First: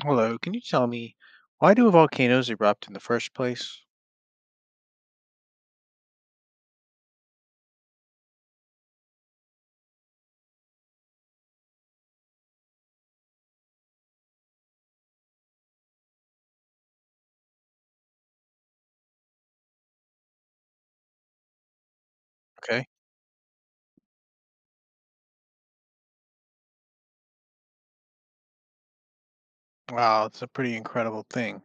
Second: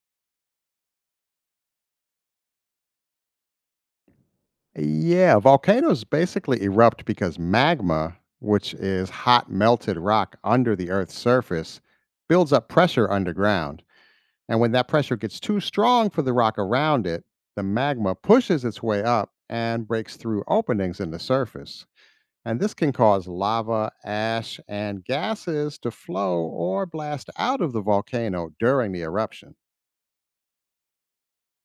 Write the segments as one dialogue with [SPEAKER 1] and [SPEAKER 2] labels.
[SPEAKER 1] Hello, can you tell me why do volcanoes erupt in the first place?
[SPEAKER 2] Yeah, volcanoes basically erupt because magma, which is hot melted rock under the Earth's surface, builds up pressure underground. And when that pressure gets too strong for the rock around it, the magma pushes its way up and breaks through openings in the surface. And this
[SPEAKER 1] Okay.
[SPEAKER 2] can cause lava, ash, and gases to flow or blast out of the volcano during the eruption.
[SPEAKER 1] Wow, it's a pretty incredible thing.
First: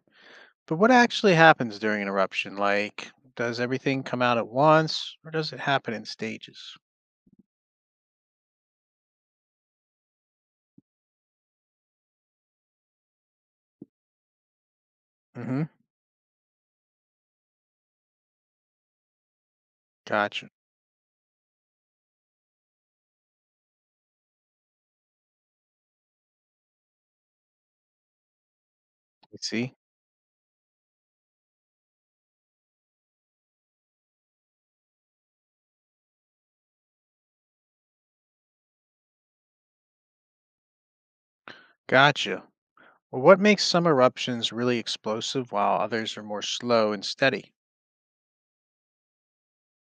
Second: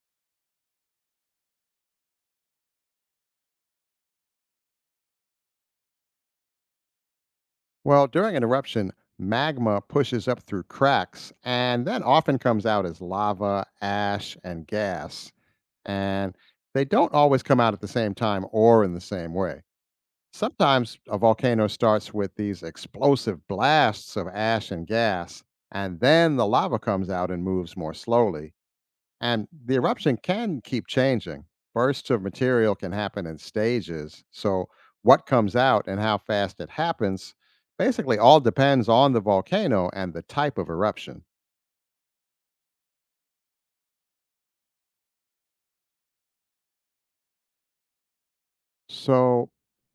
[SPEAKER 1] But what actually happens during an eruption? Like, does everything come out at once or does it happen in stages?
[SPEAKER 2] Well, during an eruption, magma pushes up through cracks and then often comes out as lava, ash, and gas.
[SPEAKER 1] Mm-hmm.
[SPEAKER 2] And they don't always come out at the same time or in the same way.
[SPEAKER 1] Gotcha.
[SPEAKER 2] Sometimes a volcano starts with these explosive blasts of ash and gas, and then the lava comes out and moves more slowly.
[SPEAKER 1] You
[SPEAKER 2] And the
[SPEAKER 1] see?
[SPEAKER 2] eruption can keep changing. Bursts of material can happen in stages. So, what comes out and how fast it happens basically all depends on the volcano and the type of eruption.
[SPEAKER 1] Gotcha. Well, what makes some eruptions really explosive while others are more slow and steady?
[SPEAKER 2] So,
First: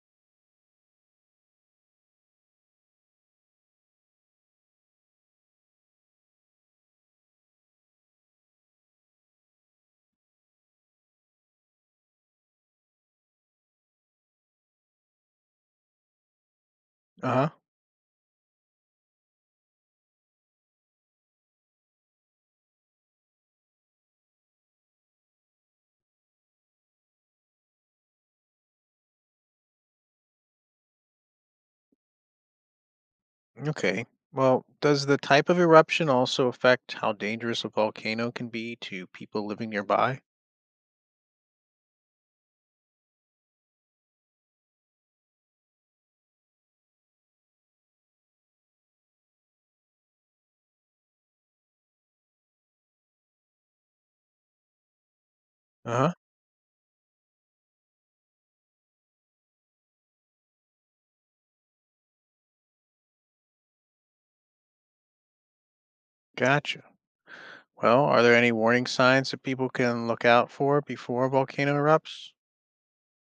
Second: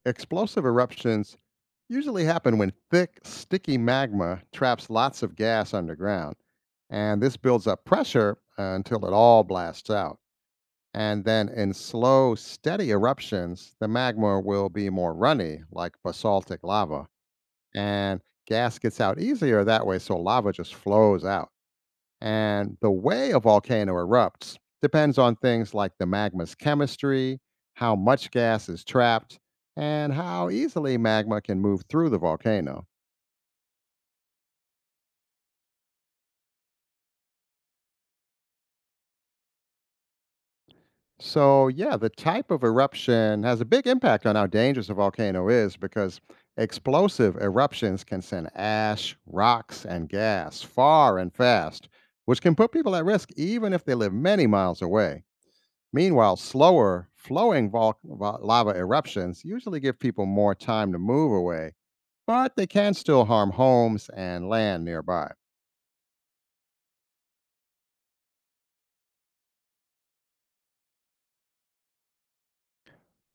[SPEAKER 2] explosive eruptions usually happen when thick, sticky magma traps lots of gas underground. And this builds up pressure until it all blasts out. And then in slow, steady eruptions, the magma will be more runny, like basaltic lava.
[SPEAKER 1] Uh-huh.
[SPEAKER 2] And gas gets out easier that way, so lava just flows out. And the way a volcano erupts depends on things like the magma's chemistry, how much gas is trapped, and how easily magma can move through the volcano.
[SPEAKER 1] Okay. Well, does the type of eruption also affect how dangerous a volcano can be to people living nearby?
[SPEAKER 2] So, yeah, the type of eruption has a big impact on how dangerous a volcano is because explosive eruptions can send ash, rocks, and gas far and fast, which can put people at risk even if they live many miles away.
[SPEAKER 1] Uh-huh.
[SPEAKER 2] Meanwhile, slower flowing lava eruptions usually give people more time to move away, but they can still harm homes and land nearby.
[SPEAKER 1] Gotcha. Well, are there any warning signs that people can look out for before a volcano erupts?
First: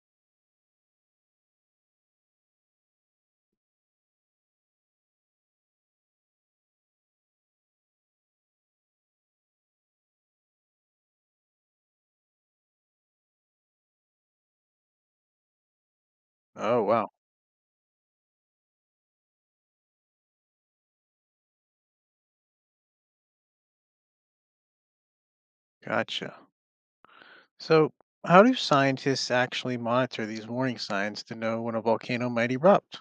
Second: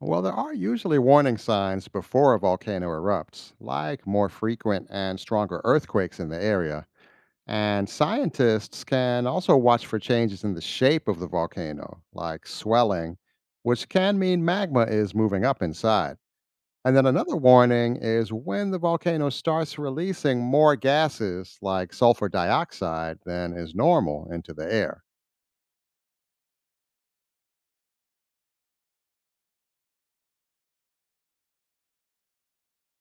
[SPEAKER 2] Well, there are usually warning signs before a volcano erupts, like more frequent and stronger earthquakes in the area. And scientists can also watch for changes in the shape of the volcano, like swelling, which can mean magma is moving up inside.
[SPEAKER 1] Oh,
[SPEAKER 2] And then
[SPEAKER 1] wow.
[SPEAKER 2] another warning is when the volcano starts releasing more gases like sulfur dioxide than is normal into the air.
[SPEAKER 1] Gotcha. So, how do scientists actually monitor these warning signs to know when a volcano might erupt?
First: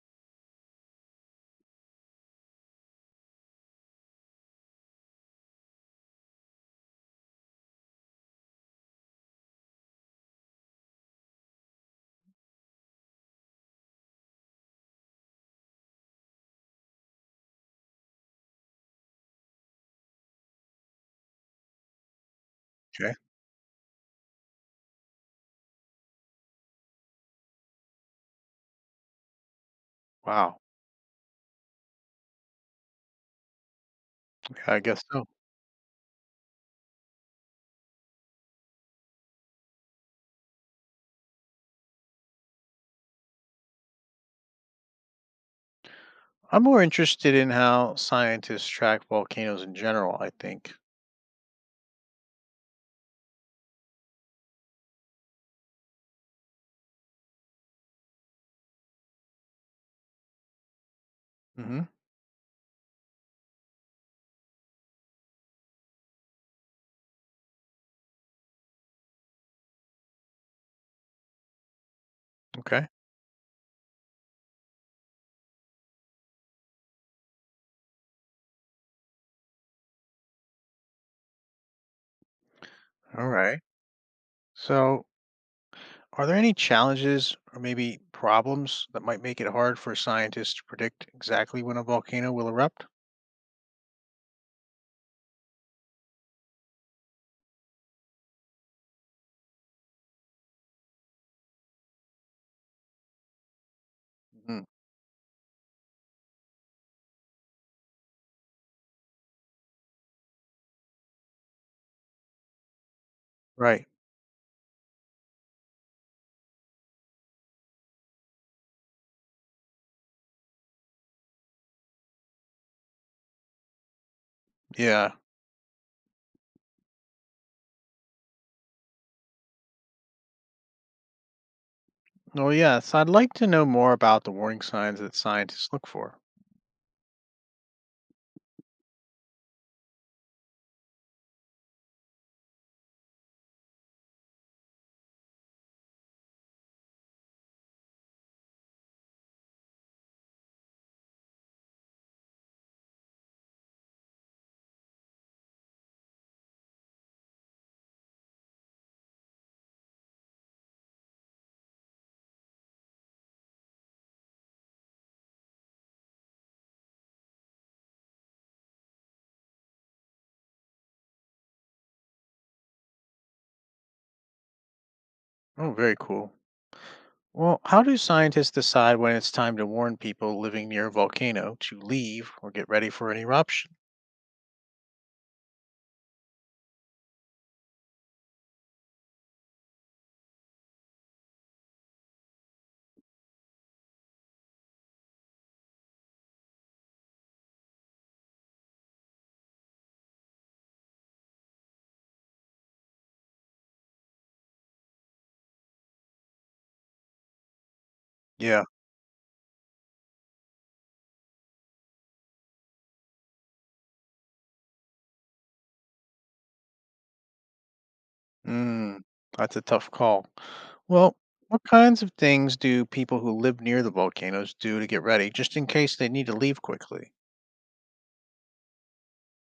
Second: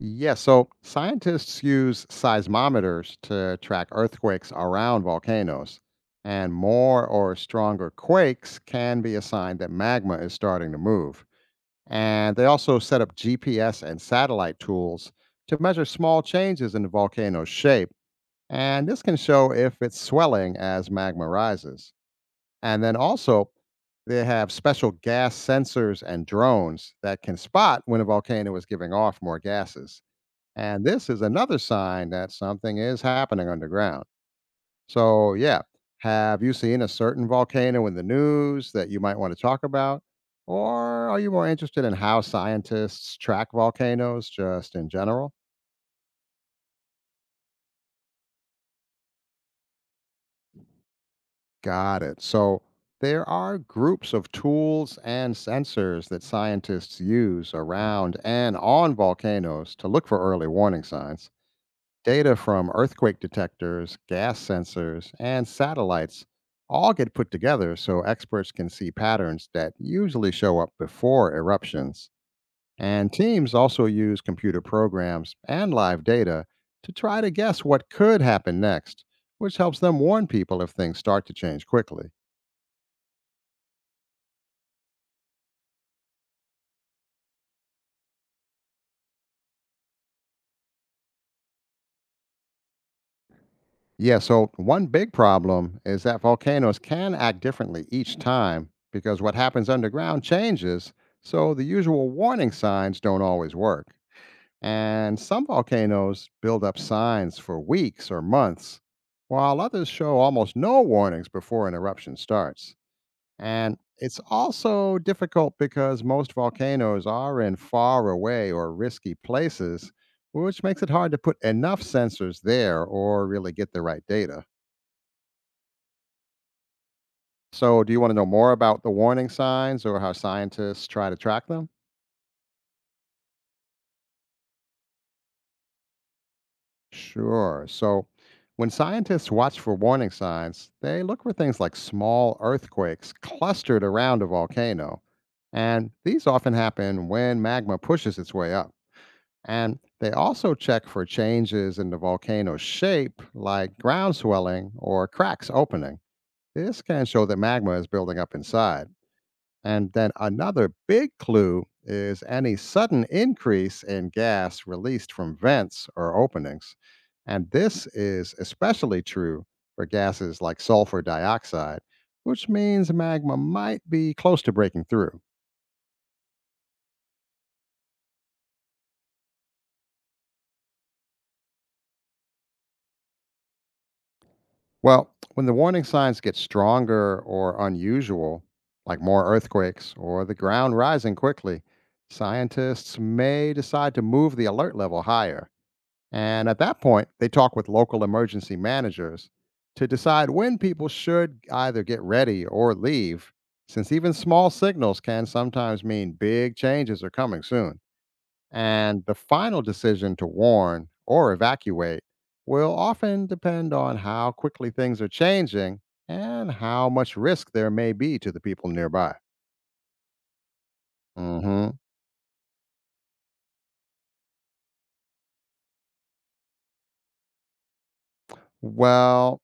[SPEAKER 2] Yeah, so scientists use seismometers to track earthquakes around volcanoes, and more or stronger quakes can be a sign that magma is starting to move. And they also set up GPS and satellite tools to measure small changes in the volcano's shape, and this can show if it's swelling as magma rises. And then
[SPEAKER 1] Okay.
[SPEAKER 2] also, they have special gas sensors and drones that can spot when a volcano is giving off more gases.
[SPEAKER 1] Wow.
[SPEAKER 2] And this is another sign that something is happening underground.
[SPEAKER 1] I guess so.
[SPEAKER 2] So, yeah, have you seen a certain volcano in the news that you might want to talk about? Or are you more interested in how scientists track volcanoes just in general?
[SPEAKER 1] I'm more interested in how scientists track volcanoes in general, I think.
[SPEAKER 2] Got it. So there are groups of tools and sensors that scientists use around and on volcanoes to look for early warning signs.
[SPEAKER 1] Hmm.
[SPEAKER 2] Data from earthquake detectors, gas sensors, and satellites all get put together so experts can see patterns that usually show up before eruptions.
[SPEAKER 1] Okay.
[SPEAKER 2] And teams also use computer programs and live data to try to guess what could happen next, which helps them warn people if things start to change quickly.
[SPEAKER 1] All right. So, are there any challenges or maybe problems that might make it hard for scientists to predict exactly when a volcano will erupt?
[SPEAKER 2] Yeah, so one big problem is that volcanoes can act differently each time because what happens underground changes, so the usual warning signs don't always work.
[SPEAKER 1] Mhm.
[SPEAKER 2] And some volcanoes build up signs for weeks or months, while others show almost no warnings before an eruption starts. And
[SPEAKER 1] Right.
[SPEAKER 2] it's also difficult because most volcanoes are in far away or risky places, which makes it hard to put enough sensors there or really get the right data.
[SPEAKER 1] Yeah.
[SPEAKER 2] So, do you want to know more about the warning signs or how scientists try to track them?
[SPEAKER 1] Oh, yes. I'd like to know more about the warning signs that scientists look for.
[SPEAKER 2] Sure. So, when scientists watch for warning signs, they look for things like small earthquakes clustered around a volcano. And these often happen when magma pushes its way up. And they also check for changes in the volcano's shape, like ground swelling or cracks opening. This can show that magma is building up inside. And then another big clue is any sudden increase in gas released from vents or openings. And this is especially true for gases like sulfur dioxide, which means magma might be close to breaking through.
[SPEAKER 1] Oh, very cool. Well, how do scientists decide when it's time to warn people living near a volcano to leave or get ready for an eruption?
[SPEAKER 2] Well, when the warning signs get stronger or unusual, like more earthquakes or the ground rising quickly, scientists may decide to move the alert level higher. And at that point, they talk with local emergency managers to decide when people should either get ready or leave, since even small signals can sometimes mean big changes are coming soon.
[SPEAKER 1] Yeah.
[SPEAKER 2] And the final decision to warn or evacuate will often depend on how quickly things are changing and how much risk there may be to the people
[SPEAKER 1] Mm,
[SPEAKER 2] nearby.
[SPEAKER 1] that's a tough call. Well, what
[SPEAKER 2] Hmm.
[SPEAKER 1] kinds of things do people who live near the volcanoes do to get ready, just in case they need to leave quickly?
[SPEAKER 2] Well,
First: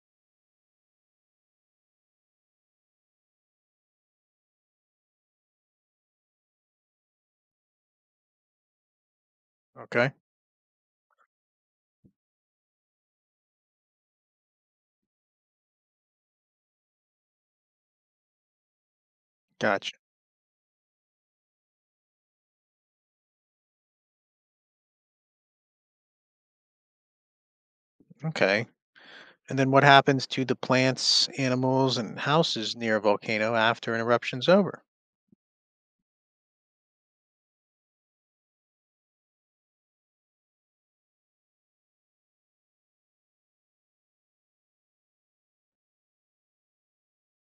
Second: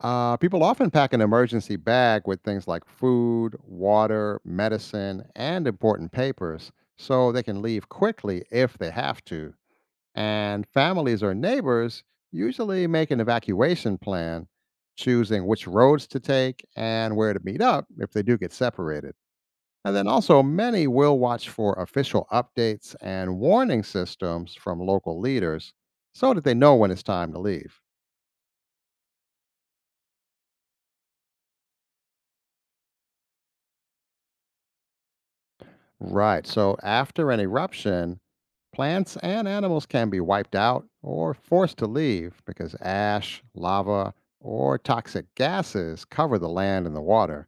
[SPEAKER 2] People often pack an emergency bag with things like food, water, medicine, and important papers so they can leave quickly if they have to.
[SPEAKER 1] Okay,
[SPEAKER 2] And families or neighbors usually make an evacuation plan, choosing which roads to take and where to meet up if they do get separated. And
[SPEAKER 1] gotcha.
[SPEAKER 2] then also, many will watch for official updates and warning systems from local leaders so that they know when it's time to leave.
[SPEAKER 1] Okay. And then what happens to the plants, animals, and houses near a volcano after an eruption's over?
[SPEAKER 2] Right. So, after an eruption, plants and animals can be wiped out or forced to leave because ash, lava, or toxic gases cover the land and the water.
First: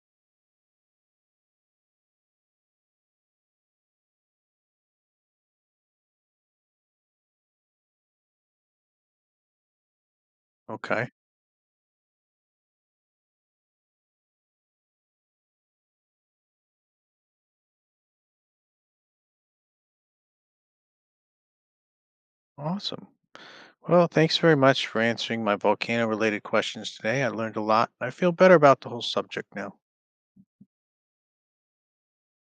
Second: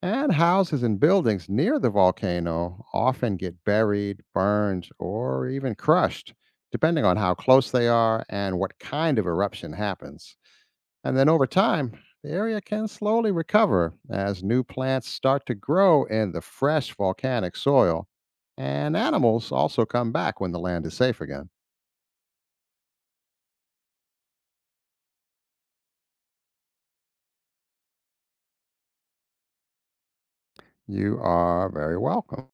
[SPEAKER 2] And houses and buildings near the volcano often get buried, burned, or even crushed, depending on how close they are and what kind of eruption happens.
[SPEAKER 1] Okay,
[SPEAKER 2] And then over time, the area can slowly recover as new plants start to grow in the fresh volcanic soil. And animals also come back when the land is safe again.
[SPEAKER 1] awesome. Well, thanks very much for answering my volcano related questions today. I learned a lot. I feel better about the whole subject now.
[SPEAKER 2] You are very welcome.